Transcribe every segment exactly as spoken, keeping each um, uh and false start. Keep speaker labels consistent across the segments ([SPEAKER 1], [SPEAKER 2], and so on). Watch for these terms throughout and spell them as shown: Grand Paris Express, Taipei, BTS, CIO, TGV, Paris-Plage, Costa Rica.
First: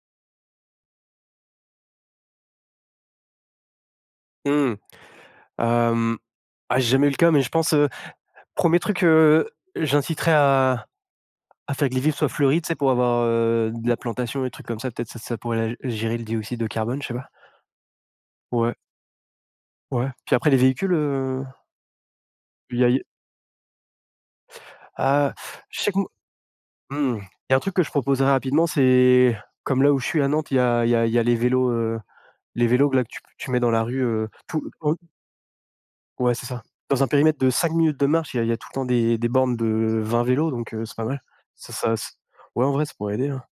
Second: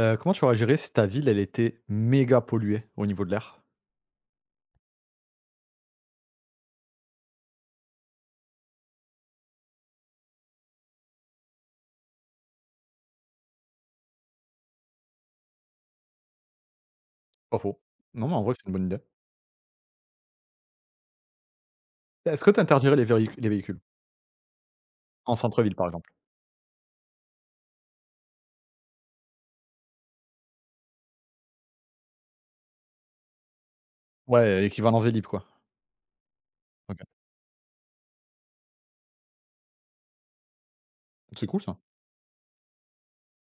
[SPEAKER 1] Heu, comment tu aurais géré si ta ville, elle était méga polluée au niveau de l'air?
[SPEAKER 2] Mmh. Hem, ah, j'ai jamais eu le cas, mais je pense, heu, un truc, heu, j'inciterais à à faire que les vivres soient fleuries, tu sais, pour avoir, heu, de la plantation, des trucs comme ça, peut-être ça ça pourrait la gérer le dioxyde de carbone, je sais pas.
[SPEAKER 1] Pas faux. Non, mais en vrai, c'est une
[SPEAKER 2] Ouais,
[SPEAKER 1] bonne idée.
[SPEAKER 2] ouais. Puis après les véhicules, heu,
[SPEAKER 1] Est-ce que tu
[SPEAKER 2] il y a
[SPEAKER 1] interdirais
[SPEAKER 2] il
[SPEAKER 1] les véhic les véhicules?
[SPEAKER 2] ah,
[SPEAKER 1] En centre-ville,
[SPEAKER 2] je
[SPEAKER 1] par
[SPEAKER 2] sais que moi
[SPEAKER 1] exemple?
[SPEAKER 2] mmh, il y a un truc que je proposerais rapidement, c'est comme là où je suis à Nantes, il y a il y a il y a les vélos, heu, les vélos que là que tu p tu mets dans la rue, heu, tout
[SPEAKER 1] Ouais, équivalent Vélib, quoi.
[SPEAKER 2] ouais, c'est ça.
[SPEAKER 1] OK.
[SPEAKER 2] Dans un périmètre de cinq minutes de marche, il y a il y a tout le temps des des bornes de vingt vélos, donc heu, c'est pas mal.
[SPEAKER 1] C'est cool
[SPEAKER 2] Ça
[SPEAKER 1] ça.
[SPEAKER 2] ça c ouais, en vrai, ça pourrait aider, hein.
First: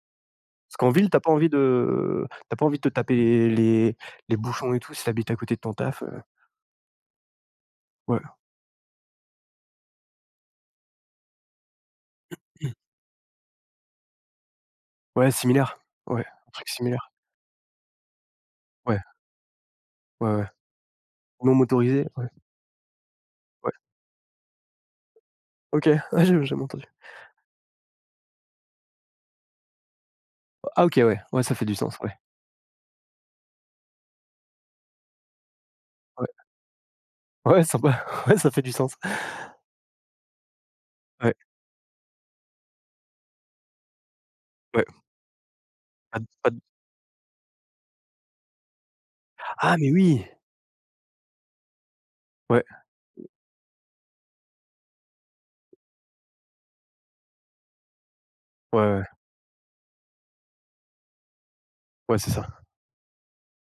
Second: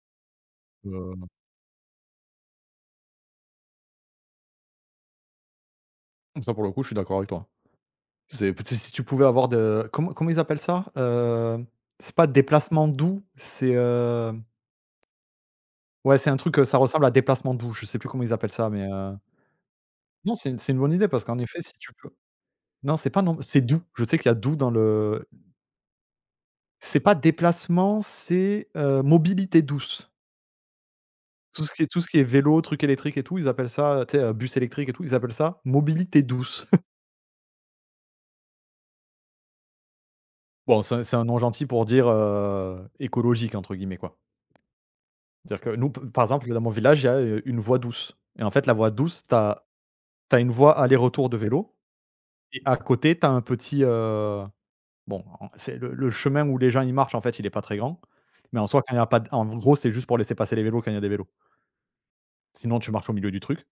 [SPEAKER 2] Parce qu'en ville, t'as
[SPEAKER 1] Heu,
[SPEAKER 2] pas envie de t'as pas envie de te taper les les les bouchons et tout, si t'habites à côté de ton taf, heu,
[SPEAKER 1] Ça, pour le coup, je suis d'accord avec toi.
[SPEAKER 2] ouais.
[SPEAKER 1] C'est peut-être si si tu pouvais avoir de comment comment ils appellent ça? Heu, c'est pas
[SPEAKER 2] Mm.
[SPEAKER 1] déplacement doux, c'est, heu,
[SPEAKER 2] Ouais, similaire.
[SPEAKER 1] ouais,
[SPEAKER 2] Ouais,
[SPEAKER 1] c'est un
[SPEAKER 2] un
[SPEAKER 1] truc, heu,
[SPEAKER 2] truc
[SPEAKER 1] ça ressemble à
[SPEAKER 2] similaire.
[SPEAKER 1] déplacement doux, je sais plus comment ils appellent ça, mais,
[SPEAKER 2] Ouais,
[SPEAKER 1] heu,
[SPEAKER 2] ouais,
[SPEAKER 1] non,
[SPEAKER 2] ouais.
[SPEAKER 1] c'est une c'est une bonne idée parce qu'en
[SPEAKER 2] Non
[SPEAKER 1] effet, si tu
[SPEAKER 2] motorisé,
[SPEAKER 1] peux
[SPEAKER 2] ouais,
[SPEAKER 1] non, c'est pas non c'est
[SPEAKER 2] ouais.
[SPEAKER 1] doux. Je sais qu'il y a doux dans le
[SPEAKER 2] OK, ouais, j'ai jamais entendu.
[SPEAKER 1] c'est pas déplacement, c'est, heu, mobilité douce.
[SPEAKER 2] Ah OK, ouais, ouais, ça
[SPEAKER 1] Tout
[SPEAKER 2] fait
[SPEAKER 1] ce
[SPEAKER 2] du
[SPEAKER 1] qui est
[SPEAKER 2] sens,
[SPEAKER 1] tout ce
[SPEAKER 2] ouais.
[SPEAKER 1] qui est vélo, truc électrique et tout, ils appellent ça, tu sais, heu, bus électrique et tout, ils appellent ça mobilité
[SPEAKER 2] Ouais.
[SPEAKER 1] douce.
[SPEAKER 2] Ouais, sympa. Ouais, ça fait du sens.
[SPEAKER 1] Bon, c'est un c'est un
[SPEAKER 2] Ouais,
[SPEAKER 1] nom gentil pour dire, heu, écologique entre guillemets, quoi.
[SPEAKER 2] ouais.
[SPEAKER 1] C'est-à-dire que nous, p
[SPEAKER 2] Pas
[SPEAKER 1] par
[SPEAKER 2] de
[SPEAKER 1] exemple,
[SPEAKER 2] pas
[SPEAKER 1] dans
[SPEAKER 2] de
[SPEAKER 1] mon village, il y a, heu, une voie douce et en fait, la voie douce, tu as
[SPEAKER 2] ah mais oui!
[SPEAKER 1] une voie aller-retour de vélo et
[SPEAKER 2] Ouais,
[SPEAKER 1] à côté, tu as un petit, heu, bon, en c'est le le chemin où les gens, ils marchent, en fait, il est pas très grand, mais en
[SPEAKER 2] ouais,
[SPEAKER 1] soi, quand il y
[SPEAKER 2] ouais.
[SPEAKER 1] a pas d en gros, c'est juste pour laisser passer les vélos quand il y a des vélos.
[SPEAKER 2] Ouais, c'est ça.
[SPEAKER 1] Sinon, tu marches au milieu du truc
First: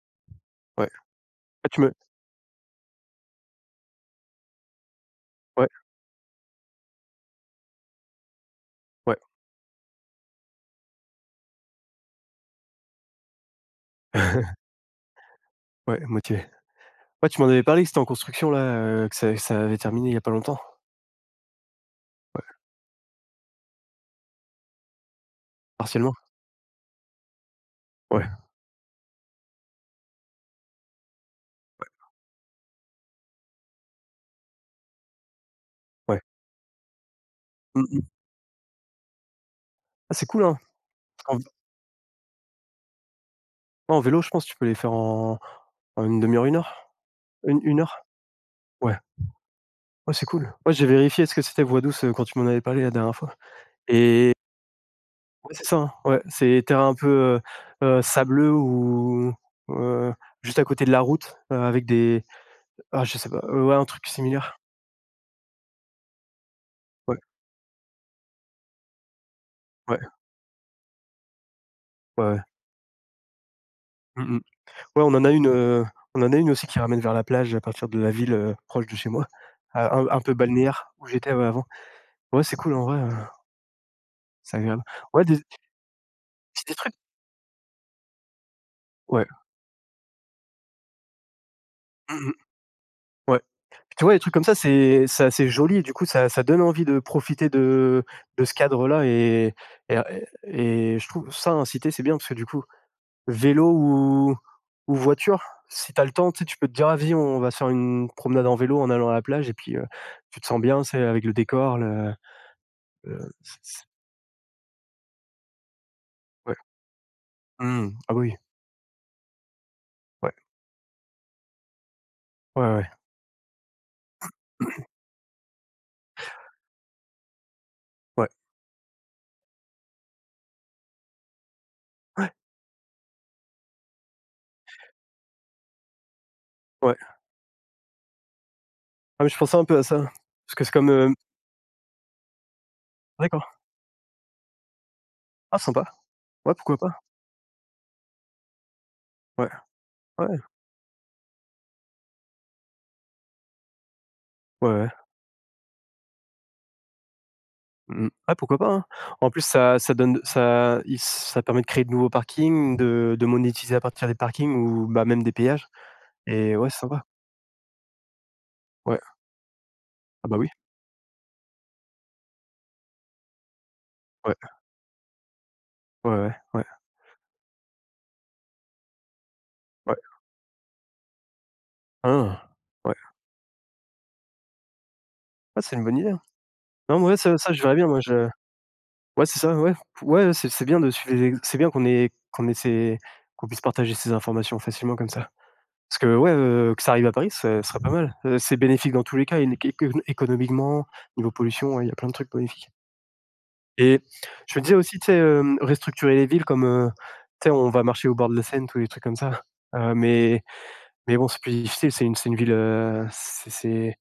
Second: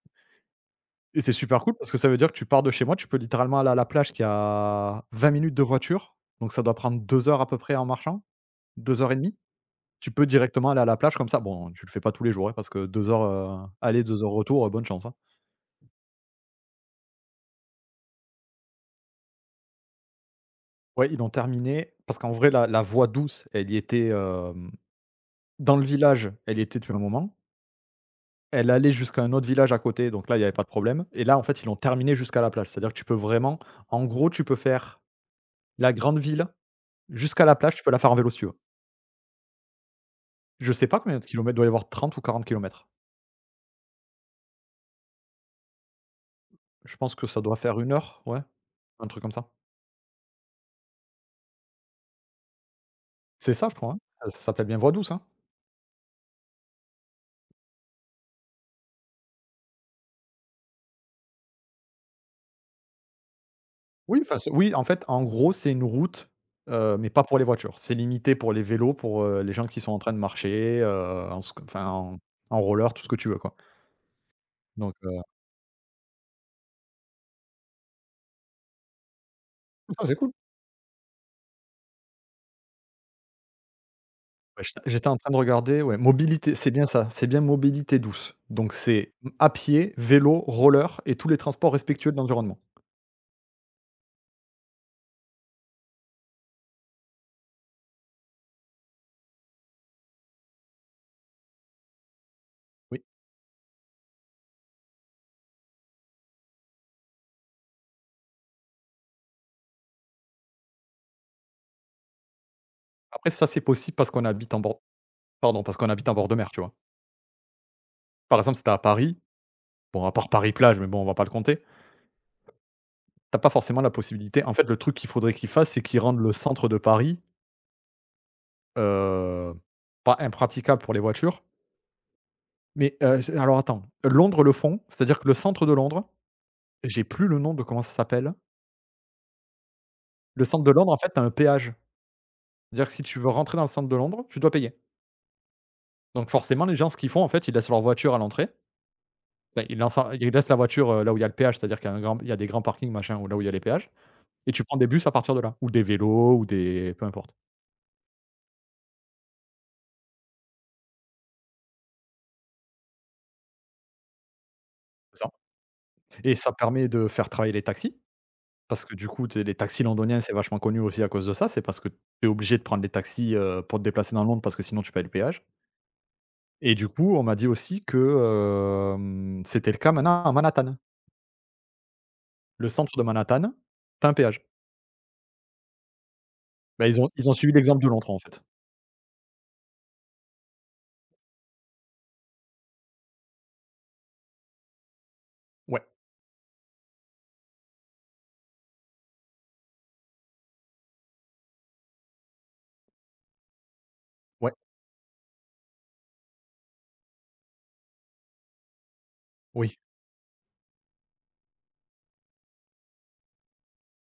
[SPEAKER 2] Ouais.
[SPEAKER 1] et c'est super
[SPEAKER 2] Ah
[SPEAKER 1] cool
[SPEAKER 2] tu
[SPEAKER 1] parce
[SPEAKER 2] me
[SPEAKER 1] que ça veut dire que tu pars de chez moi, tu peux littéralement aller à la plage qui a vingt minutes de
[SPEAKER 2] ouais,
[SPEAKER 1] voiture, donc ça doit prendre deux heures à peu près en marchant, deux heures et
[SPEAKER 2] ouais.
[SPEAKER 1] demie. Tu peux directement aller à la plage comme ça. Bon, tu le fais pas tous les jours, hein, parce que deux heures, heu, aller, deux heures retour, heu, bonne chance, hein.
[SPEAKER 2] Ouais, moitié. Ouais, tu m'en avais parlé que c'était en construction là, heu, que ça ça avait terminé il y a pas longtemps?
[SPEAKER 1] Ouais, ils l'ont terminé parce qu'en
[SPEAKER 2] Ouais,
[SPEAKER 1] vrai, la la voie douce, elle y était, hem, dans le
[SPEAKER 2] partiellement?
[SPEAKER 1] village, elle y était depuis un moment.
[SPEAKER 2] Ouais,
[SPEAKER 1] Elle allait jusqu'à un autre village à côté, donc là, il y avait pas de problème et là, en fait, ils l'ont terminé jusqu'à la plage. C'est-à-dire que tu peux vraiment en gros, tu peux faire la grande
[SPEAKER 2] ouais.
[SPEAKER 1] ville jusqu'à la plage, tu
[SPEAKER 2] Mmh
[SPEAKER 1] peux la faire
[SPEAKER 2] mh.
[SPEAKER 1] en vélo si tu veux.
[SPEAKER 2] Ah c'est cool, hein,
[SPEAKER 1] Je sais pas combien de
[SPEAKER 2] en
[SPEAKER 1] kilomètres, doit y avoir trente ou quarante kilomètres.
[SPEAKER 2] en vélo, je pense que tu peux les faire en en 1/2 heure, une heure?
[SPEAKER 1] Je pense que ça doit
[SPEAKER 2] Une
[SPEAKER 1] faire
[SPEAKER 2] une
[SPEAKER 1] une
[SPEAKER 2] heure?
[SPEAKER 1] heure, ouais,
[SPEAKER 2] Ouais.
[SPEAKER 1] un truc comme ça.
[SPEAKER 2] Ouais, c'est cool. Ouais, j'ai vérifié ce que c'était voie douce, heu, quand tu m'en avais parlé la dernière fois
[SPEAKER 1] C'est ça, je crois, hein? Ça
[SPEAKER 2] et
[SPEAKER 1] s'appelle bien voie douce, hein?
[SPEAKER 2] ouais, c'est ça, hein, ouais, c'est terrain un peu, heu heu, sableux ou heu, juste à côté de la route, heu, avec des ah, je sais pas, heu, ouais, un truc
[SPEAKER 1] Oui, enfin, c'est
[SPEAKER 2] similaire.
[SPEAKER 1] oui, en fait, en gros, c'est une route, heu, mais
[SPEAKER 2] Ouais,
[SPEAKER 1] pas pour les voitures. C'est limité pour les vélos, pour, heu, les gens qui sont en
[SPEAKER 2] ouais,
[SPEAKER 1] train de marcher, heu, en sc enfin, en
[SPEAKER 2] ouais, ouais.
[SPEAKER 1] en roller, tout ce que tu veux, quoi.
[SPEAKER 2] Mmh mmh.
[SPEAKER 1] Donc,
[SPEAKER 2] Ouais, on
[SPEAKER 1] heu,
[SPEAKER 2] en a une, heu, on en a une aussi qui ramène vers la plage à partir de la ville, heu, proche de chez moi, à
[SPEAKER 1] non,
[SPEAKER 2] un
[SPEAKER 1] c'est
[SPEAKER 2] un
[SPEAKER 1] cool.
[SPEAKER 2] peu balnéaire où j'étais, ouais, avant. Ouais, c'est cool en vrai, heu, c'est
[SPEAKER 1] Ouais, j'étais
[SPEAKER 2] agréable.
[SPEAKER 1] j'étais en
[SPEAKER 2] Ouais,
[SPEAKER 1] train de
[SPEAKER 2] des
[SPEAKER 1] regarder, ouais, mobilité,
[SPEAKER 2] c'est
[SPEAKER 1] c'est
[SPEAKER 2] des
[SPEAKER 1] bien
[SPEAKER 2] trucs,
[SPEAKER 1] ça, c'est bien mobilité douce. Donc c'est,
[SPEAKER 2] ouais.
[SPEAKER 1] mmh, à pied, vélo, roller et tous les transports respectueux
[SPEAKER 2] Mmh
[SPEAKER 1] de
[SPEAKER 2] mh.
[SPEAKER 1] l'environnement.
[SPEAKER 2] Ouais. Puis tu vois, les trucs comme ça, c'est c'est assez joli et du coup, ça ça donne envie de profiter de de ce cadre-là et et et je trouve ça, inciter, c'est bien parce que du coup,
[SPEAKER 1] Oui.
[SPEAKER 2] vélo ou ou voiture, si t'as le temps, tu sais, tu peux te dire: «Ah vas on va se faire une promenade en vélo en allant à la plage» et puis, heu, tu te sens bien, c'est avec le décor.
[SPEAKER 1] Après
[SPEAKER 2] Heu,
[SPEAKER 1] ça,
[SPEAKER 2] c
[SPEAKER 1] c'est
[SPEAKER 2] c
[SPEAKER 1] possible parce qu'on habite en bord pardon, parce qu'on habite en bord de mer,
[SPEAKER 2] Ouais.
[SPEAKER 1] tu vois?
[SPEAKER 2] Mmh. Ah oui,
[SPEAKER 1] Par exemple, si tu à Paris, bon, à part
[SPEAKER 2] ouais.
[SPEAKER 1] Paris-Plage, mais bon, on va pas le compter.
[SPEAKER 2] Ouais, ouais. Ouais.
[SPEAKER 1] T'as pas forcément la possibilité en fait, le truc qu'il faudrait qu'ils fassent, c'est qu'ils rendent le centre de Paris,
[SPEAKER 2] Ouais,
[SPEAKER 1] heu, pas impraticable pour les voitures, mais heu, j alors attends, Londres le font, c'est-à-dire que le centre de Londres,
[SPEAKER 2] ouais.
[SPEAKER 1] j'ai plus le nom de comment ça s'appelle.
[SPEAKER 2] Ah mais je pensais un peu à ça,
[SPEAKER 1] Le
[SPEAKER 2] parce
[SPEAKER 1] centre
[SPEAKER 2] que
[SPEAKER 1] de
[SPEAKER 2] c'est comme,
[SPEAKER 1] Londres, en fait,
[SPEAKER 2] hem
[SPEAKER 1] tu un péage. C'est-à-dire que si tu veux
[SPEAKER 2] d'accord.
[SPEAKER 1] rentrer dans le centre de Londres, tu dois payer.
[SPEAKER 2] Ah sympa.
[SPEAKER 1] Donc
[SPEAKER 2] Ouais,
[SPEAKER 1] forcément, les
[SPEAKER 2] pourquoi
[SPEAKER 1] gens, ce
[SPEAKER 2] pas.
[SPEAKER 1] qu'ils font, en fait, ils laissent leur voiture à l'entrée.
[SPEAKER 2] Ouais,
[SPEAKER 1] Bah, ils lancent ils
[SPEAKER 2] ouais,
[SPEAKER 1] laissent la voiture, heu, là où il y a le péage, c'est-à-dire qu'il y a un grand il y a des grands parkings, machin, ou là où il y a les péages et tu
[SPEAKER 2] ouais,
[SPEAKER 1] prends des
[SPEAKER 2] ouais.
[SPEAKER 1] bus à partir de là ou des vélos ou des peu importe.
[SPEAKER 2] Mmh. Ouais, pourquoi pas, hein. En plus, ça ça donne ça il ça permet de créer de nouveaux parkings, de de monétiser à partir des parkings ou bah, même
[SPEAKER 1] C'est ça
[SPEAKER 2] des péages
[SPEAKER 1] et ça
[SPEAKER 2] et ouais, c'est
[SPEAKER 1] permet
[SPEAKER 2] sympa.
[SPEAKER 1] de faire travailler les taxis. Parce que
[SPEAKER 2] Ouais.
[SPEAKER 1] du coup, tu les taxis londoniens,
[SPEAKER 2] Ah
[SPEAKER 1] c'est
[SPEAKER 2] bah, oui.
[SPEAKER 1] vachement connu aussi à cause de ça. C'est parce que tu es obligé de prendre des taxis, heu, pour te déplacer dans
[SPEAKER 2] Ouais.
[SPEAKER 1] Londres parce que sinon tu payes le péage
[SPEAKER 2] Ouais, ouais, ouais,
[SPEAKER 1] et du coup, on m'a dit aussi que, hem, c'était le cas
[SPEAKER 2] ouais.
[SPEAKER 1] maintenant à Manhattan.
[SPEAKER 2] Hein.
[SPEAKER 1] Le
[SPEAKER 2] Ouais.
[SPEAKER 1] centre de Manhattan, t'as un péage.
[SPEAKER 2] Ah, c'est une bonne idée, hein.
[SPEAKER 1] Bah,
[SPEAKER 2] Non
[SPEAKER 1] ils
[SPEAKER 2] mais
[SPEAKER 1] ont
[SPEAKER 2] ouais,
[SPEAKER 1] ils ont
[SPEAKER 2] ça ça
[SPEAKER 1] suivi
[SPEAKER 2] je verrais
[SPEAKER 1] l'exemple
[SPEAKER 2] bien,
[SPEAKER 1] de
[SPEAKER 2] moi
[SPEAKER 1] Londres, en
[SPEAKER 2] je
[SPEAKER 1] fait.
[SPEAKER 2] ouais, c'est ça, ouais. Ouais, c'est c'est bien de suivre les ex c'est bien qu'on ait qu'on ait ces qu'on puisse partager ces informations facilement comme ça.
[SPEAKER 1] Ouais,
[SPEAKER 2] Parce que ouais, heu, que ça arrive à Paris, ce serait pas mal. Heu, c'est bénéfique dans tous les cas, éné éco économiquement, niveau pollution, ouais, il y a plein de trucs bénéfiques. Et
[SPEAKER 1] ouais,
[SPEAKER 2] je me disais aussi, tu sais, hem, restructurer les villes comme, heu, tu sais, on va marcher au bord de la Seine, tous les trucs comme ça.
[SPEAKER 1] oui.
[SPEAKER 2] Heu, mais mais bon, c'est plus difficile, c'est une c'est une ville, heu, c'est c'est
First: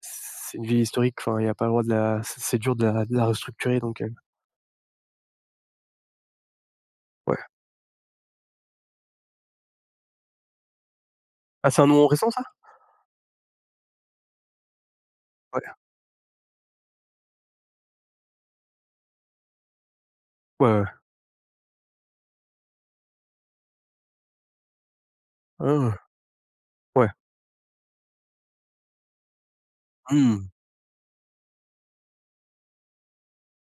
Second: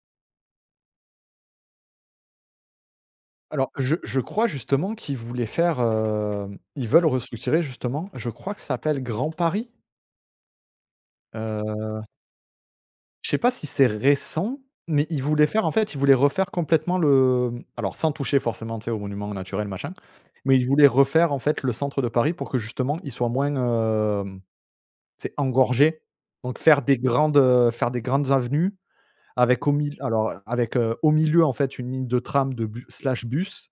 [SPEAKER 2] c'est une ville historique, enfin, il y a pas le droit de la c'est c'est dur de la de la
[SPEAKER 1] Alors
[SPEAKER 2] restructurer
[SPEAKER 1] je
[SPEAKER 2] donc heu,
[SPEAKER 1] je crois justement qu'ils voulaient faire, hem, ils veulent
[SPEAKER 2] ouais.
[SPEAKER 1] restructurer justement, je crois que ça s'appelle Grand Paris?
[SPEAKER 2] Ah, c'est un nom récent ça?
[SPEAKER 1] Je sais pas si c'est récent, mais ils voulaient
[SPEAKER 2] Ouais.
[SPEAKER 1] faire en fait, ils voulaient refaire complètement le mmh, alors sans toucher forcément, tu sais, aux monuments naturels, machin, mais ils
[SPEAKER 2] Ouais, ouais.
[SPEAKER 1] voulaient refaire en fait le centre de Paris pour que justement il soit moins, hem, tu sais,
[SPEAKER 2] Hein,
[SPEAKER 1] engorgé. Donc faire des
[SPEAKER 2] ouais,
[SPEAKER 1] grandes, heu, faire des grandes avenues avec au mil alors
[SPEAKER 2] mmh,
[SPEAKER 1] avec, heu, au milieu en fait une ligne de tram de bu slash bus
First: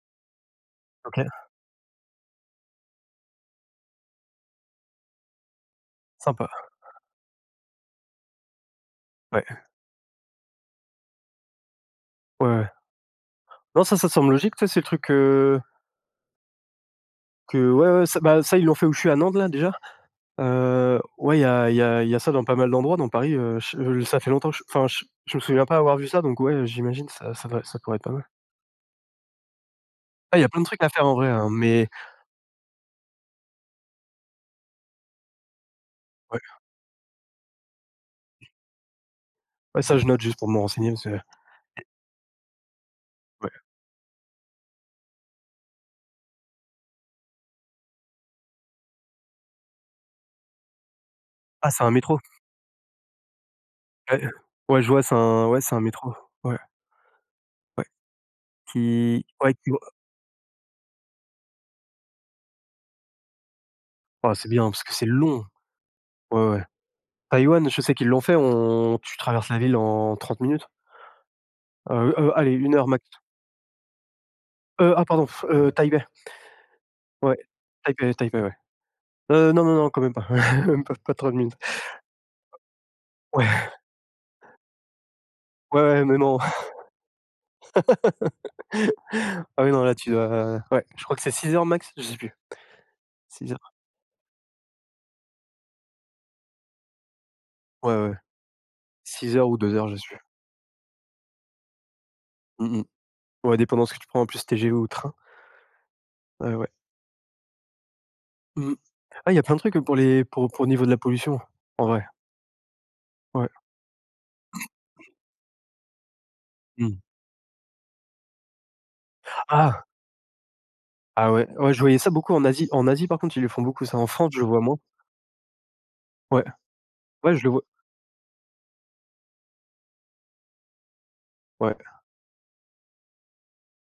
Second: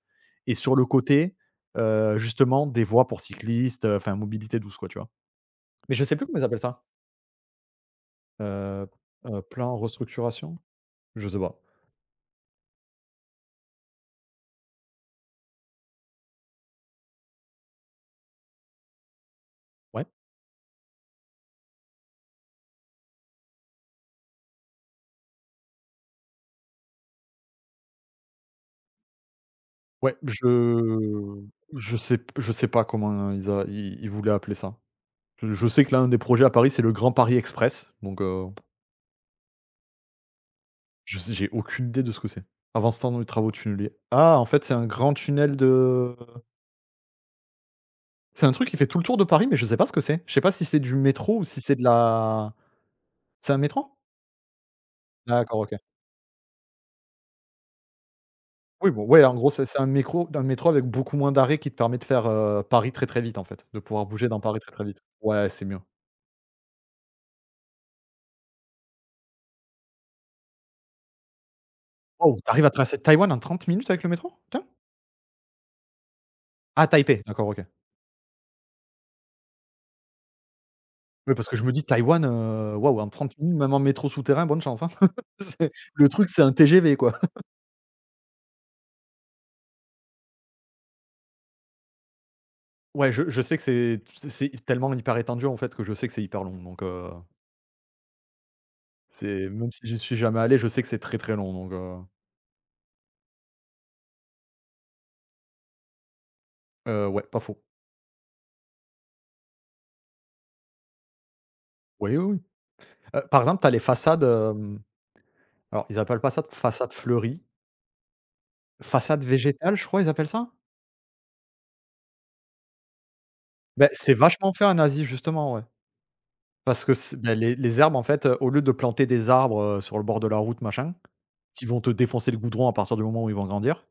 [SPEAKER 1] et sur le
[SPEAKER 2] OK,
[SPEAKER 1] côté, heu, justement des voies pour cyclistes, heu, enfin mobilité douce quoi, tu vois? Mais je sais plus comment ils
[SPEAKER 2] sympa.
[SPEAKER 1] appellent ça, heu heu,
[SPEAKER 2] Ouais,
[SPEAKER 1] plan restructuration? Je sais pas.
[SPEAKER 2] ouais, ouais. Non, ça, ça semble logique, tu sais, c'est le truc, heu, que ouais, ouais, ça, bah, ça, ils l'ont fait où je suis à Nantes, là, déjà.
[SPEAKER 1] Ouais.
[SPEAKER 2] Heu, ouais, il y a il y a il y a ça dans pas mal d'endroits dans Paris, heu, ch heu, ça fait longtemps que je enfin, je je me souviens pas avoir vu ça, donc ouais, j'imagine ça ça doit ça pourrait être pas mal.
[SPEAKER 1] Ouais,
[SPEAKER 2] Ah, il y a plein de trucs à faire en vrai,
[SPEAKER 1] je
[SPEAKER 2] hein, mais
[SPEAKER 1] je sais je sais pas comment ils a ils ils voulaient appeler ça. Je je sais que l'un des
[SPEAKER 2] ouais,
[SPEAKER 1] projets à Paris, c'est le Grand Paris Express, donc heu,
[SPEAKER 2] ouais, ça, je note juste pour me renseigner parce
[SPEAKER 1] je
[SPEAKER 2] que
[SPEAKER 1] sais j'ai aucune idée de ce que c'est. Avant ce temps, dans les travaux
[SPEAKER 2] ouais.
[SPEAKER 1] tunneliers. Ah, en fait, c'est un grand tunnel de c'est un truc qui fait tout le tour de Paris, mais je sais pas ce que c'est. Je sais pas si c'est du métro ou si
[SPEAKER 2] Ah,
[SPEAKER 1] c'est
[SPEAKER 2] c'est
[SPEAKER 1] de
[SPEAKER 2] un métro?
[SPEAKER 1] la c'est un métro?
[SPEAKER 2] Ouais, ouais, je vois, c'est un
[SPEAKER 1] D'accord,
[SPEAKER 2] ouais, c'est
[SPEAKER 1] OK.
[SPEAKER 2] un métro. Ouais, ouais,
[SPEAKER 1] Oui, bon, ouais,
[SPEAKER 2] qui
[SPEAKER 1] en gros,
[SPEAKER 2] ouais,
[SPEAKER 1] c'est
[SPEAKER 2] qui
[SPEAKER 1] c'est un métro un métro avec beaucoup moins d'arrêts qui te permet de faire, heu, Paris très, très vite, en fait, de pouvoir bouger
[SPEAKER 2] oh,
[SPEAKER 1] dans
[SPEAKER 2] c'est
[SPEAKER 1] Paris
[SPEAKER 2] bien
[SPEAKER 1] très,
[SPEAKER 2] parce
[SPEAKER 1] très
[SPEAKER 2] que
[SPEAKER 1] vite.
[SPEAKER 2] c'est long.
[SPEAKER 1] Ouais, c'est mieux.
[SPEAKER 2] Ouais, ouais. Taïwan, je sais qu'ils l'ont fait, on tu traverses la ville en trente minutes. Heu heu,
[SPEAKER 1] Oh
[SPEAKER 2] allez
[SPEAKER 1] t'arrives à
[SPEAKER 2] une heure
[SPEAKER 1] traverser
[SPEAKER 2] max.
[SPEAKER 1] Taïwan en trente minutes avec le métro? Putain!
[SPEAKER 2] Heu, ah pardon, heu, Taipei,
[SPEAKER 1] Ah Taipei,
[SPEAKER 2] ouais,
[SPEAKER 1] d'accord, OK.
[SPEAKER 2] Taipei, Taipei, ouais. Heu, non, non, non, quand même pas, même pas pas
[SPEAKER 1] Oui,
[SPEAKER 2] trente
[SPEAKER 1] parce que
[SPEAKER 2] minutes.
[SPEAKER 1] je me dis Taïwan, heu, waouh, en trente minutes,
[SPEAKER 2] Ouais,
[SPEAKER 1] même en métro souterrain, bonne chance, hein. C'est
[SPEAKER 2] ouais, ouais,
[SPEAKER 1] le
[SPEAKER 2] mais
[SPEAKER 1] truc,
[SPEAKER 2] non.
[SPEAKER 1] c'est un T G V, quoi.
[SPEAKER 2] Ah oui, non, là, tu dois euh, ouais, je crois que c'est six heures max, je sais plus.
[SPEAKER 1] Ouais, je je
[SPEAKER 2] Six
[SPEAKER 1] sais
[SPEAKER 2] heures,
[SPEAKER 1] que c'est c'est tellement hyper étendu, en fait, que je sais que c'est hyper long, donc heu,
[SPEAKER 2] ouais, ouais, six heures
[SPEAKER 1] c'est
[SPEAKER 2] ou
[SPEAKER 1] même
[SPEAKER 2] deux
[SPEAKER 1] si
[SPEAKER 2] heures, je
[SPEAKER 1] j'y
[SPEAKER 2] sais
[SPEAKER 1] suis
[SPEAKER 2] plus.
[SPEAKER 1] jamais allé, je sais que c'est très, très long, donc heu
[SPEAKER 2] Mmh mh. Ouais, dépendant de ce que tu prends en plus T G V ou train. Ouais, ouais.
[SPEAKER 1] heu, ouais, pas faux.
[SPEAKER 2] Mmh. Ah, il y a plein de trucs, pour les pour pour au niveau de la pollution, en vrai,
[SPEAKER 1] Oui, oui, oui. Heu, par
[SPEAKER 2] ouais.
[SPEAKER 1] exemple, tu as les façades, hem, alors ils appellent pas ça de façade
[SPEAKER 2] Mmh.
[SPEAKER 1] fleurie, façade végétale, je
[SPEAKER 2] Ah!
[SPEAKER 1] crois, ils appellent ça?
[SPEAKER 2] Ah ouais, ouais, je voyais ça beaucoup en Asie. En Asie, par contre, ils le font beaucoup
[SPEAKER 1] Ben,
[SPEAKER 2] ça. En
[SPEAKER 1] c'est
[SPEAKER 2] France, je le
[SPEAKER 1] vachement
[SPEAKER 2] vois
[SPEAKER 1] fait en
[SPEAKER 2] moins.
[SPEAKER 1] Asie, justement, ouais.
[SPEAKER 2] Ouais.
[SPEAKER 1] Parce que c'est, bah,
[SPEAKER 2] Ouais, je le
[SPEAKER 1] les
[SPEAKER 2] vois.
[SPEAKER 1] les herbes, en fait, heu, au lieu de planter des arbres, heu, sur le bord de la route, machin qui
[SPEAKER 2] Ouais,
[SPEAKER 1] vont te défoncer le goudron à partir du moment où ils vont grandir.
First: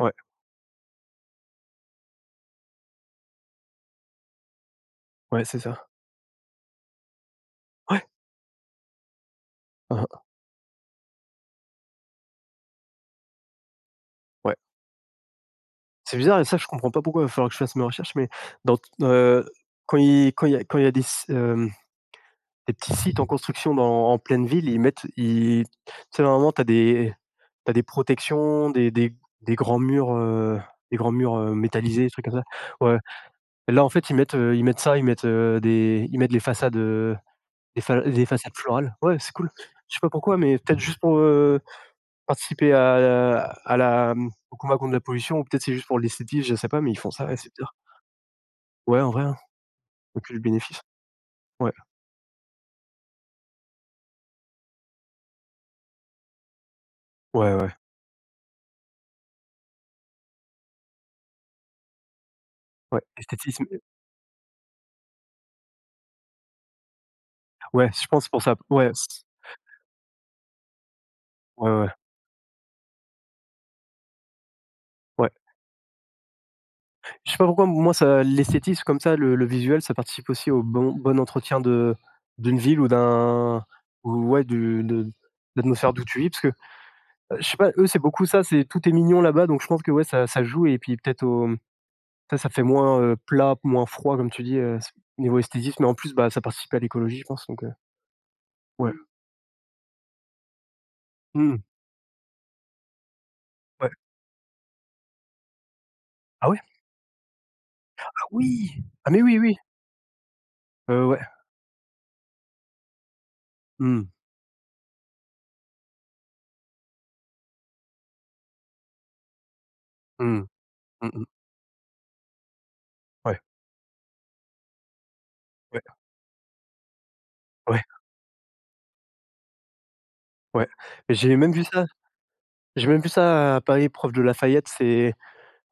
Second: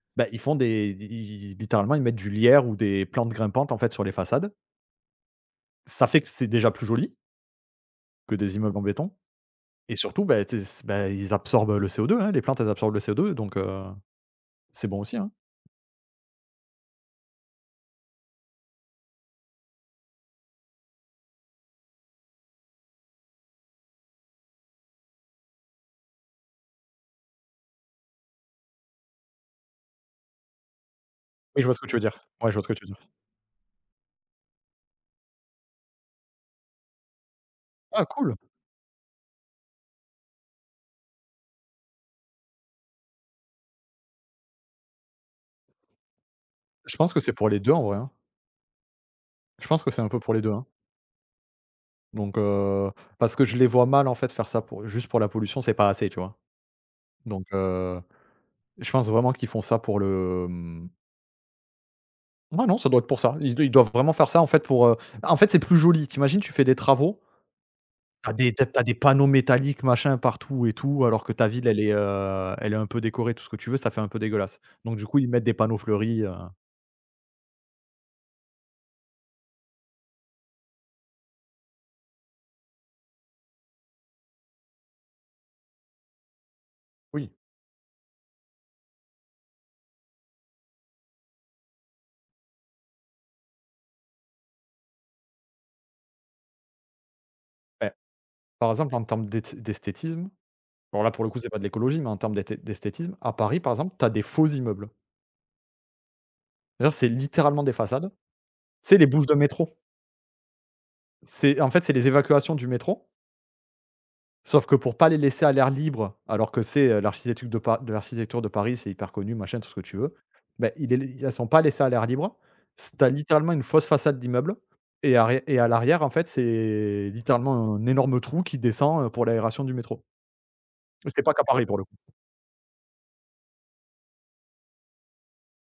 [SPEAKER 2] ouais,
[SPEAKER 1] Bah, ils font des i littéralement, ils mettent du lierre ou des plantes grimpantes, en fait, sur les façades.
[SPEAKER 2] ouais, c'est ça.
[SPEAKER 1] Ça fait que c'est déjà plus joli
[SPEAKER 2] Ouais,
[SPEAKER 1] que des immeubles en béton et
[SPEAKER 2] hein, hein,
[SPEAKER 1] surtout, bah, tu bah, ils absorbent, heu, le C O deux, hein. Les plantes, elles absorbent le C O deux donc heu,
[SPEAKER 2] ouais.
[SPEAKER 1] c'est bon aussi, hein.
[SPEAKER 2] C'est bizarre et ça, je comprends pas pourquoi, il va falloir que je fasse mes recherches, mais dans t heu, quand il quand il y a quand il y a des s hem, des petits sites en construction dans en pleine ville, ils mettent ils tu sais, normalement, tu des t'as des protections, des des des grands murs, heu, des grands murs, heu,
[SPEAKER 1] Oui, je vois ce que tu veux
[SPEAKER 2] métallisés, des
[SPEAKER 1] dire.
[SPEAKER 2] trucs comme ça.
[SPEAKER 1] Ouais, je vois ce que tu veux
[SPEAKER 2] Ouais.
[SPEAKER 1] dire.
[SPEAKER 2] Et là, en fait, ils mettent, heu, ils mettent ça, ils mettent, heu, des ils mettent les façades, heu, des fa
[SPEAKER 1] Ah
[SPEAKER 2] des
[SPEAKER 1] cool!
[SPEAKER 2] façades florales. Ouais, c'est cool. Je sais pas pourquoi, mais peut-être juste pour, heu participer à à la mmh, au combat contre la pollution ou peut-être c'est juste pour l'esthétisme, je sais pas, mais
[SPEAKER 1] Je
[SPEAKER 2] ils font
[SPEAKER 1] pense que
[SPEAKER 2] ça,
[SPEAKER 1] c'est
[SPEAKER 2] ouais,
[SPEAKER 1] pour
[SPEAKER 2] c'est
[SPEAKER 1] les deux
[SPEAKER 2] bizarre.
[SPEAKER 1] en vrai, hein.
[SPEAKER 2] Ouais, en vrai, hein,
[SPEAKER 1] Je pense que c'est un peu pour
[SPEAKER 2] aucun
[SPEAKER 1] les deux, hein.
[SPEAKER 2] bénéfice. Ouais,
[SPEAKER 1] Donc heu, parce que je les vois mal, en fait, faire ça pour juste pour la pollution, c'est pas assez, tu vois? Donc
[SPEAKER 2] ouais, ouais,
[SPEAKER 1] heu, je pense vraiment qu'ils font ça pour le, mmh ouais, non, ça doit
[SPEAKER 2] ouais,
[SPEAKER 1] être pour ça. Ils
[SPEAKER 2] esthétisme,
[SPEAKER 1] ils doivent vraiment faire ça, en fait, pour, heu en fait, c'est plus joli. T'imagines tu fais des travaux,
[SPEAKER 2] ouais, je pense
[SPEAKER 1] t'as
[SPEAKER 2] pour
[SPEAKER 1] des
[SPEAKER 2] ça,
[SPEAKER 1] tu as
[SPEAKER 2] ouais,
[SPEAKER 1] des
[SPEAKER 2] c
[SPEAKER 1] panneaux métalliques, machin, partout et tout, alors que ta ville,
[SPEAKER 2] ouais,
[SPEAKER 1] elle
[SPEAKER 2] ouais,
[SPEAKER 1] est, heu, elle est un peu décorée, tout ce que tu veux, ça fait un peu dégueulasse. Donc du coup, ils
[SPEAKER 2] ouais.
[SPEAKER 1] mettent des panneaux fleuris, heu
[SPEAKER 2] Je sais pas pourquoi moi ça l'esthétisme comme ça, le le visuel, ça participe aussi au bon bon entretien de d'une ville ou d'un ou ouais, du de l'atmosphère d'où tu vis parce que, heu,
[SPEAKER 1] oui,
[SPEAKER 2] je sais pas, eux, c'est beaucoup ça, c'est tout est mignon là-bas donc je pense que ouais, ça ça joue et puis peut-être au. Ça, ça fait moins, heu, plat, moins froid comme tu dis, heu, s niveau esthétisme. Mais en plus, bah, ça participe à l'écologie, je pense donc heu,
[SPEAKER 1] beh, par
[SPEAKER 2] ouais.
[SPEAKER 1] exemple, en termes d'esth d'esthétisme, alors là, pour le coup, c'est pas
[SPEAKER 2] Mmh,
[SPEAKER 1] de l'écologie, mais en termes d'esthé d'esthétisme, à Paris, par
[SPEAKER 2] ouais.
[SPEAKER 1] exemple, t'as des faux immeubles.
[SPEAKER 2] Ah ouais?
[SPEAKER 1] D'ailleurs, c'est littéralement des façades.
[SPEAKER 2] Ah oui!
[SPEAKER 1] C'est les
[SPEAKER 2] Ah mais
[SPEAKER 1] bouches de
[SPEAKER 2] oui, oui,
[SPEAKER 1] métro.
[SPEAKER 2] heu, ouais.
[SPEAKER 1] C'est en fait, c'est les évacuations du métro,
[SPEAKER 2] Mmh,
[SPEAKER 1] sauf que pour pas les laisser à l'air libre, alors que c'est, heu, l'architecture de Pa de l'architecture de Paris, c'est hyper connu, machin, tout ce que tu veux.
[SPEAKER 2] mmh,
[SPEAKER 1] Ben, ils
[SPEAKER 2] mmh
[SPEAKER 1] les
[SPEAKER 2] mh.
[SPEAKER 1] elles sont pas laissées à l'air libre. C'est tu
[SPEAKER 2] Ouais,
[SPEAKER 1] littéralement une fausse façade d'immeuble et arré et à
[SPEAKER 2] ouais,
[SPEAKER 1] l'arrière, en fait, c'est littéralement
[SPEAKER 2] ouais,
[SPEAKER 1] un énorme trou qui descend, heu, pour l'aération du métro.
[SPEAKER 2] ouais. Mais
[SPEAKER 1] C'est pas
[SPEAKER 2] J'ai
[SPEAKER 1] qu'à
[SPEAKER 2] même vu
[SPEAKER 1] Paris, pour le
[SPEAKER 2] ça
[SPEAKER 1] coup.
[SPEAKER 2] j'ai même vu ça à Paris, prof de Lafayette, c'est,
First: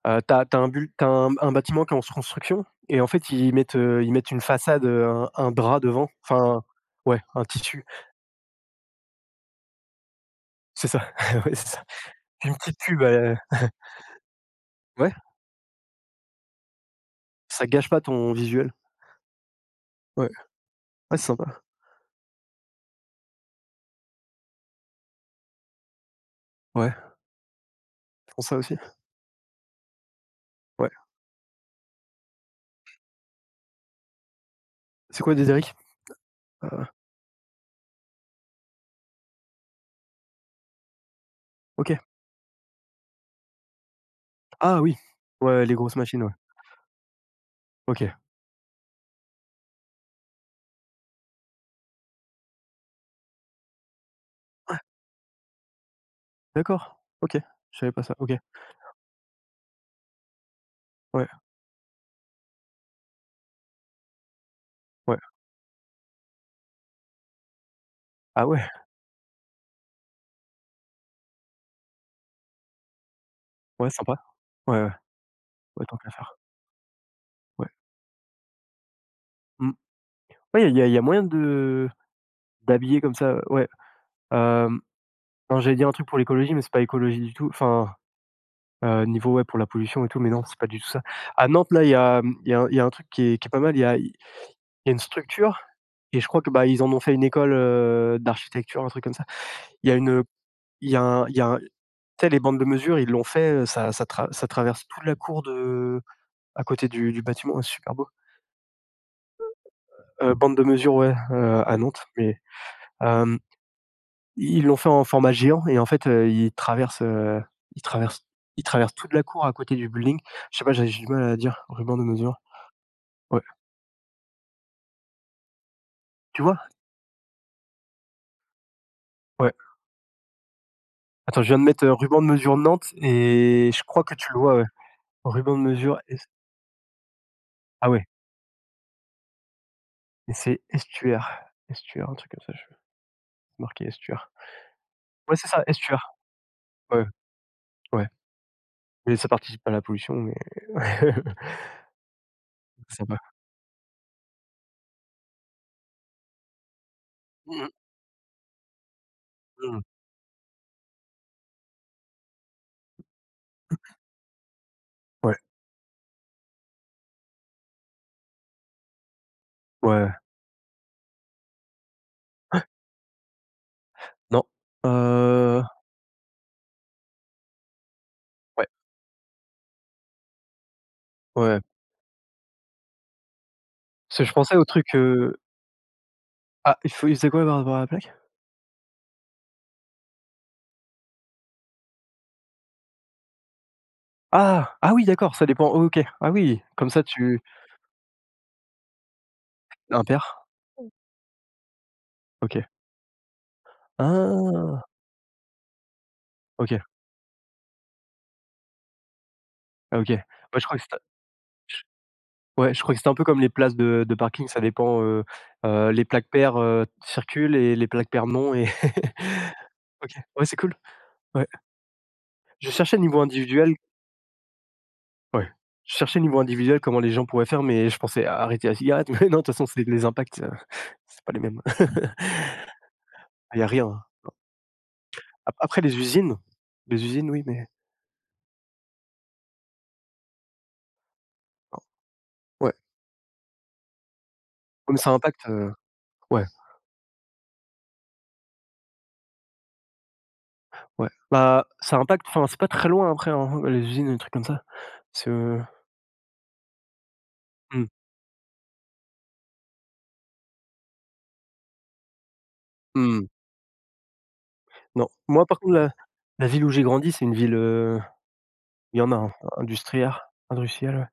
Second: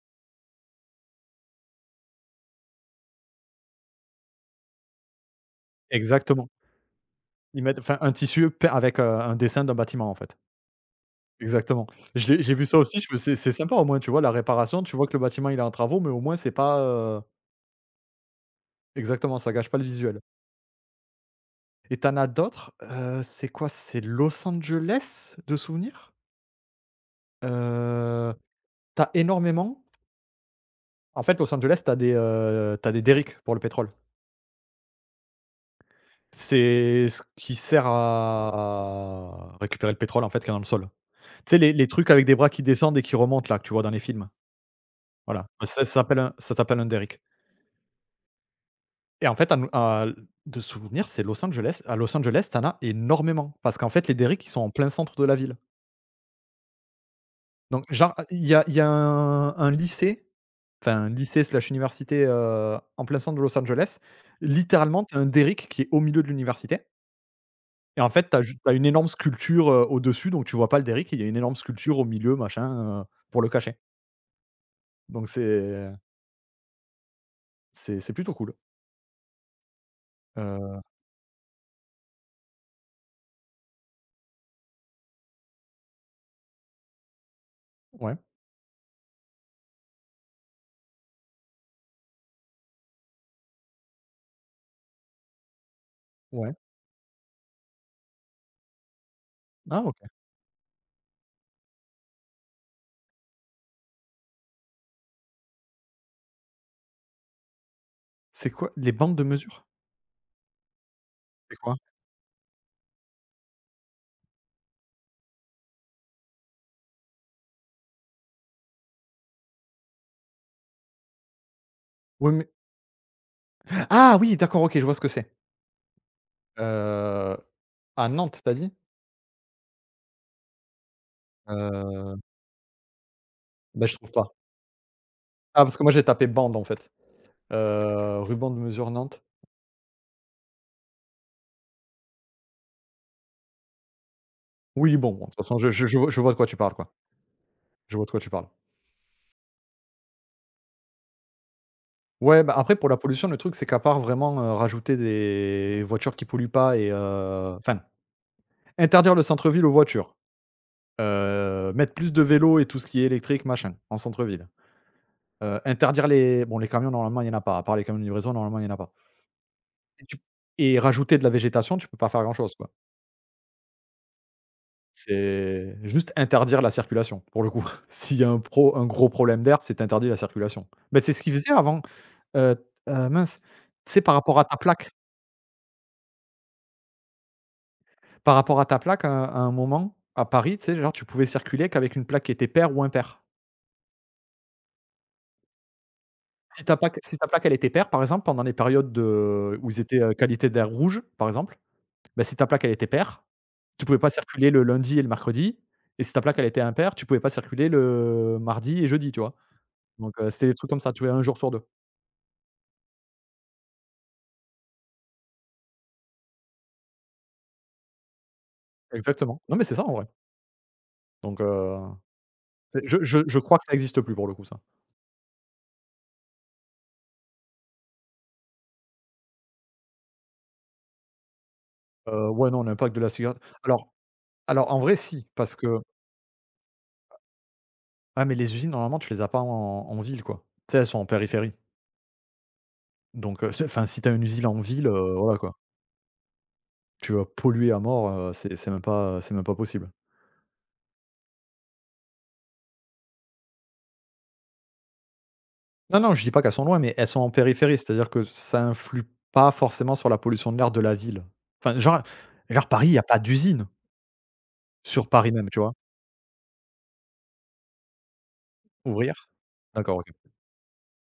[SPEAKER 2] heu, tu as un bul tu un un bâtiment qui est en construction et en fait, ils mettent, heu, ils mettent, une façade, heu, un un drap devant,
[SPEAKER 1] Exactement.
[SPEAKER 2] enfin, ouais, un
[SPEAKER 1] Ils mettent
[SPEAKER 2] tissu,
[SPEAKER 1] enfin un tissu peint avec, heu, un dessin d'un bâtiment, en fait.
[SPEAKER 2] c'est ça, ouais, c'est ça.
[SPEAKER 1] Exactement. Je l'ai j'ai
[SPEAKER 2] Une
[SPEAKER 1] vu ça
[SPEAKER 2] petite
[SPEAKER 1] aussi,
[SPEAKER 2] pub,
[SPEAKER 1] je me c'est
[SPEAKER 2] heu,
[SPEAKER 1] c'est sympa au moins, tu vois? La réparation, tu vois que
[SPEAKER 2] ouais,
[SPEAKER 1] le bâtiment il est en travaux, mais au moins c'est pas, heu
[SPEAKER 2] ça gâche pas ton visuel.
[SPEAKER 1] exactement, ça gâche pas le visuel.
[SPEAKER 2] Ouais, ouais, c'est sympa.
[SPEAKER 1] Et t'en as d'autres, heu, c'est quoi? C'est Los Angeles, de souvenirs.
[SPEAKER 2] Ouais,
[SPEAKER 1] Heu,
[SPEAKER 2] ils font ça aussi?
[SPEAKER 1] tu énormément
[SPEAKER 2] Ouais.
[SPEAKER 1] en fait, Los Angeles, t'as des, heu, tu des derricks pour le pétrole.
[SPEAKER 2] C'est quoi des derricks? Heu,
[SPEAKER 1] C'est ce qui sert à récupérer le pétrole, en fait, qui est dans le sol. Tu sais les les
[SPEAKER 2] OK.
[SPEAKER 1] trucs avec des bras qui descendent et qui remontent là, que tu vois dans les films?
[SPEAKER 2] Ah oui!
[SPEAKER 1] Voilà.
[SPEAKER 2] Ouais,
[SPEAKER 1] Bah,
[SPEAKER 2] les
[SPEAKER 1] ça ça
[SPEAKER 2] grosses
[SPEAKER 1] s'appelle
[SPEAKER 2] machines, ouais.
[SPEAKER 1] un ça s'appelle un derrick.
[SPEAKER 2] OK.
[SPEAKER 1] Et en fait, à à de souvenirs, c'est Los Angeles. À Los Angeles, t'en as énormément parce qu'en fait, les derricks, ils sont en plein centre de la ville.
[SPEAKER 2] D'accord. OK. Je
[SPEAKER 1] Donc
[SPEAKER 2] savais pas
[SPEAKER 1] genre,
[SPEAKER 2] ça. OK.
[SPEAKER 1] il y a il y a un un lycée, enfin un
[SPEAKER 2] Ouais,
[SPEAKER 1] lycée/université, heu, en plein centre de Los Angeles. Littéralement, tu
[SPEAKER 2] ouais.
[SPEAKER 1] un derrick qui est au milieu de l'université et en fait, t'as
[SPEAKER 2] Ah
[SPEAKER 1] ju
[SPEAKER 2] ouais?
[SPEAKER 1] tu une énorme sculpture, heu, au-dessus, donc tu vois pas le derrick. Il y a une énorme sculpture au milieu, machin, heu, pour le cacher.
[SPEAKER 2] Ouais, sympa. Ouais, ouais.
[SPEAKER 1] Donc
[SPEAKER 2] Ouais,
[SPEAKER 1] c'est
[SPEAKER 2] tant qu'à faire. Ouais.
[SPEAKER 1] c'est c'est plutôt cool.
[SPEAKER 2] Mmh. Ouais, il
[SPEAKER 1] Heu,
[SPEAKER 2] y a il y a moyen de d'habiller comme ça, ouais, hem, non, j'allais dire un truc pour l'écologie, mais c'est pas écologie du tout. Enfin,
[SPEAKER 1] ouais,
[SPEAKER 2] heu, niveau, ouais, pour la pollution et tout, mais non, c'est pas du tout ça. À Nantes, là, il y a, mmh, il y a il y a un truc qui est qui est pas mal. Il y a il y a une structure et je crois que,
[SPEAKER 1] ouais.
[SPEAKER 2] bah, ils en ont fait une école, heu, d'architecture, un truc comme ça.
[SPEAKER 1] Ah
[SPEAKER 2] Il y a
[SPEAKER 1] OK.
[SPEAKER 2] une, Il y a un il y a un tu sais, les bandes de mesure, ils l'ont fait, heu, ça ça tra ça traverse toute la cour de à côté du du bâtiment, ouais, c'est super beau.
[SPEAKER 1] C'est quoi les bandes de mesure?
[SPEAKER 2] Heu, bande de mesure, ouais,
[SPEAKER 1] C'est
[SPEAKER 2] heu,
[SPEAKER 1] quoi?
[SPEAKER 2] à Nantes, mais hem, ils l'ont fait en format géant et en fait, heu, ils traversent, heu, ils traversent ils traversent toute la cour à côté du building. Je sais pas, j'ai j'ai du mal à dire, ruban de mesure.
[SPEAKER 1] Oui,
[SPEAKER 2] Ouais,
[SPEAKER 1] ah oui, d'accord, OK, je vois ce que c'est.
[SPEAKER 2] tu vois?
[SPEAKER 1] Heu, à Nantes, t'as dit?
[SPEAKER 2] Ouais. Attends, je viens de mettre, heu,
[SPEAKER 1] Heu,
[SPEAKER 2] ruban de mesure Nantes et je
[SPEAKER 1] bah, je
[SPEAKER 2] crois
[SPEAKER 1] trouve
[SPEAKER 2] que
[SPEAKER 1] pas.
[SPEAKER 2] tu le vois, ouais. Ruban
[SPEAKER 1] Ah,
[SPEAKER 2] de
[SPEAKER 1] parce que moi
[SPEAKER 2] mesure
[SPEAKER 1] j'ai
[SPEAKER 2] es
[SPEAKER 1] tapé bande en fait.
[SPEAKER 2] ah ouais
[SPEAKER 1] Heu, ruban de mesure Nantes.
[SPEAKER 2] et c'est estuaire, estuaire, un truc comme ça, je marqué estuaire.
[SPEAKER 1] Oui, bon, bon, de toute
[SPEAKER 2] Ouais, c'est
[SPEAKER 1] façon
[SPEAKER 2] ça,
[SPEAKER 1] je je je vois
[SPEAKER 2] estuaire,
[SPEAKER 1] je vois de quoi tu parles, quoi.
[SPEAKER 2] ouais.
[SPEAKER 1] Je vois
[SPEAKER 2] Ouais,
[SPEAKER 1] de quoi tu parles.
[SPEAKER 2] mais ça participe pas à la pollution, mais
[SPEAKER 1] Ouais, bah, après pour la
[SPEAKER 2] ça va.
[SPEAKER 1] pollution, le truc c'est qu'à part vraiment, heu, rajouter des voitures qui polluent pas et heu,
[SPEAKER 2] Mmh
[SPEAKER 1] enfin, interdire le centre-ville aux
[SPEAKER 2] mh.
[SPEAKER 1] voitures, heu, mettre plus de vélos et tout ce qui est électrique, machin, en centre-ville.
[SPEAKER 2] Ouais,
[SPEAKER 1] Heu, interdire les bon les camions normalement il y en a pas, à part les camions de livraison, normalement il y en a pas.
[SPEAKER 2] ouais,
[SPEAKER 1] Et
[SPEAKER 2] ouais.
[SPEAKER 1] tu et rajouter de la végétation, tu peux pas faire grand-chose, quoi.
[SPEAKER 2] Non, heu,
[SPEAKER 1] C'est juste interdire la circulation, pour le coup. S'il y a un
[SPEAKER 2] ouais,
[SPEAKER 1] pro un gros problème d'air, c'est interdit la circulation. Mais c'est ce qu'ils faisaient
[SPEAKER 2] ouais.
[SPEAKER 1] avant, heu heu, mince, tu sais, par
[SPEAKER 2] Parce que je
[SPEAKER 1] rapport à
[SPEAKER 2] pensais
[SPEAKER 1] ta
[SPEAKER 2] au truc,
[SPEAKER 1] plaque
[SPEAKER 2] heu ah, il faut il faisait quoi par rapport à la plaque?
[SPEAKER 1] par rapport à ta plaque, à à un moment, à Paris, tu sais, genre, tu pouvais circuler qu'avec une plaque qui était paire ou impaire.
[SPEAKER 2] Ah! Ah oui, d'accord, ça dépend. Oh, OK. Ah oui,
[SPEAKER 1] Si ta
[SPEAKER 2] comme
[SPEAKER 1] plaque
[SPEAKER 2] ça
[SPEAKER 1] si ta
[SPEAKER 2] tu
[SPEAKER 1] plaque, elle était paire, par exemple, pendant les périodes de où ils étaient,
[SPEAKER 2] un
[SPEAKER 1] heu,
[SPEAKER 2] père.
[SPEAKER 1] qualité d'air rouge, par exemple, bah, si ta plaque,
[SPEAKER 2] OK.
[SPEAKER 1] elle était paire, tu pouvais pas circuler le
[SPEAKER 2] Ah!
[SPEAKER 1] lundi et le mercredi et si ta plaque elle était
[SPEAKER 2] OK,
[SPEAKER 1] impaire, tu pouvais pas circuler le mardi et jeudi, tu vois?
[SPEAKER 2] ah, OK.
[SPEAKER 1] Donc heu, c'était des
[SPEAKER 2] Bah, je
[SPEAKER 1] trucs
[SPEAKER 2] crois
[SPEAKER 1] comme
[SPEAKER 2] que
[SPEAKER 1] ça,
[SPEAKER 2] c'était
[SPEAKER 1] tu vois? Un jour sur deux.
[SPEAKER 2] ouais, je crois que c'était un peu comme les places de de parking, ça dépend, heu heu, les plaques paires, heu, circulent et les plaques paires non et
[SPEAKER 1] Exactement. Non, mais c'est ça en vrai.
[SPEAKER 2] OK. Ouais, c'est cool.
[SPEAKER 1] Donc
[SPEAKER 2] Ouais.
[SPEAKER 1] heu,
[SPEAKER 2] Je
[SPEAKER 1] je
[SPEAKER 2] cherchais
[SPEAKER 1] je
[SPEAKER 2] niveau
[SPEAKER 1] je crois que ça
[SPEAKER 2] individuel
[SPEAKER 1] existe plus pour le coup ça.
[SPEAKER 2] Ouais. Je cherchais niveau individuel comment les gens pourraient faire, mais je pensais à arrêter la cigarette, mais non, de toute façon, c'est les impacts, heu, c'est pas les mêmes.
[SPEAKER 1] Heu, ouais, non, l'impact de la cigarette
[SPEAKER 2] Il y a
[SPEAKER 1] alors
[SPEAKER 2] rien.
[SPEAKER 1] alors en vrai si, parce
[SPEAKER 2] Ap après
[SPEAKER 1] que
[SPEAKER 2] les usines, les usines, oui, mais
[SPEAKER 1] ah mais les usines normalement tu les as pas en en ville quoi. Tu sais, elles sont en périphérie.
[SPEAKER 2] ouais,
[SPEAKER 1] Donc heu, c'est enfin si tu as une usine en ville,
[SPEAKER 2] ouais, mais ça
[SPEAKER 1] heu, voilà
[SPEAKER 2] impacte,
[SPEAKER 1] quoi.
[SPEAKER 2] heu, ouais,
[SPEAKER 1] Tu vas polluer à mort, heu, c'est c'est même pas, c'est même pas possible.
[SPEAKER 2] ouais. Bah, ça impacte, enfin, c'est pas très loin après, hein, les usines, les trucs comme ça. C'est, heu,
[SPEAKER 1] Non, non, je dis pas qu'elles sont loin, mais elles sont en périphérie,
[SPEAKER 2] mmh,
[SPEAKER 1] c'est-à-dire que ça influe pas forcément sur la pollution de l'air de la ville. Enfin, genre genre Paris, il y a pas
[SPEAKER 2] mmh,
[SPEAKER 1] d'usine sur
[SPEAKER 2] non.
[SPEAKER 1] Paris
[SPEAKER 2] Moi,
[SPEAKER 1] même, tu
[SPEAKER 2] par
[SPEAKER 1] vois?
[SPEAKER 2] contre, la la ville où j'ai grandi, c'est une ville, heu, il y en a,
[SPEAKER 1] Ouvrir.
[SPEAKER 2] hein,
[SPEAKER 1] D'accord, OK.
[SPEAKER 2] industrière industrielle.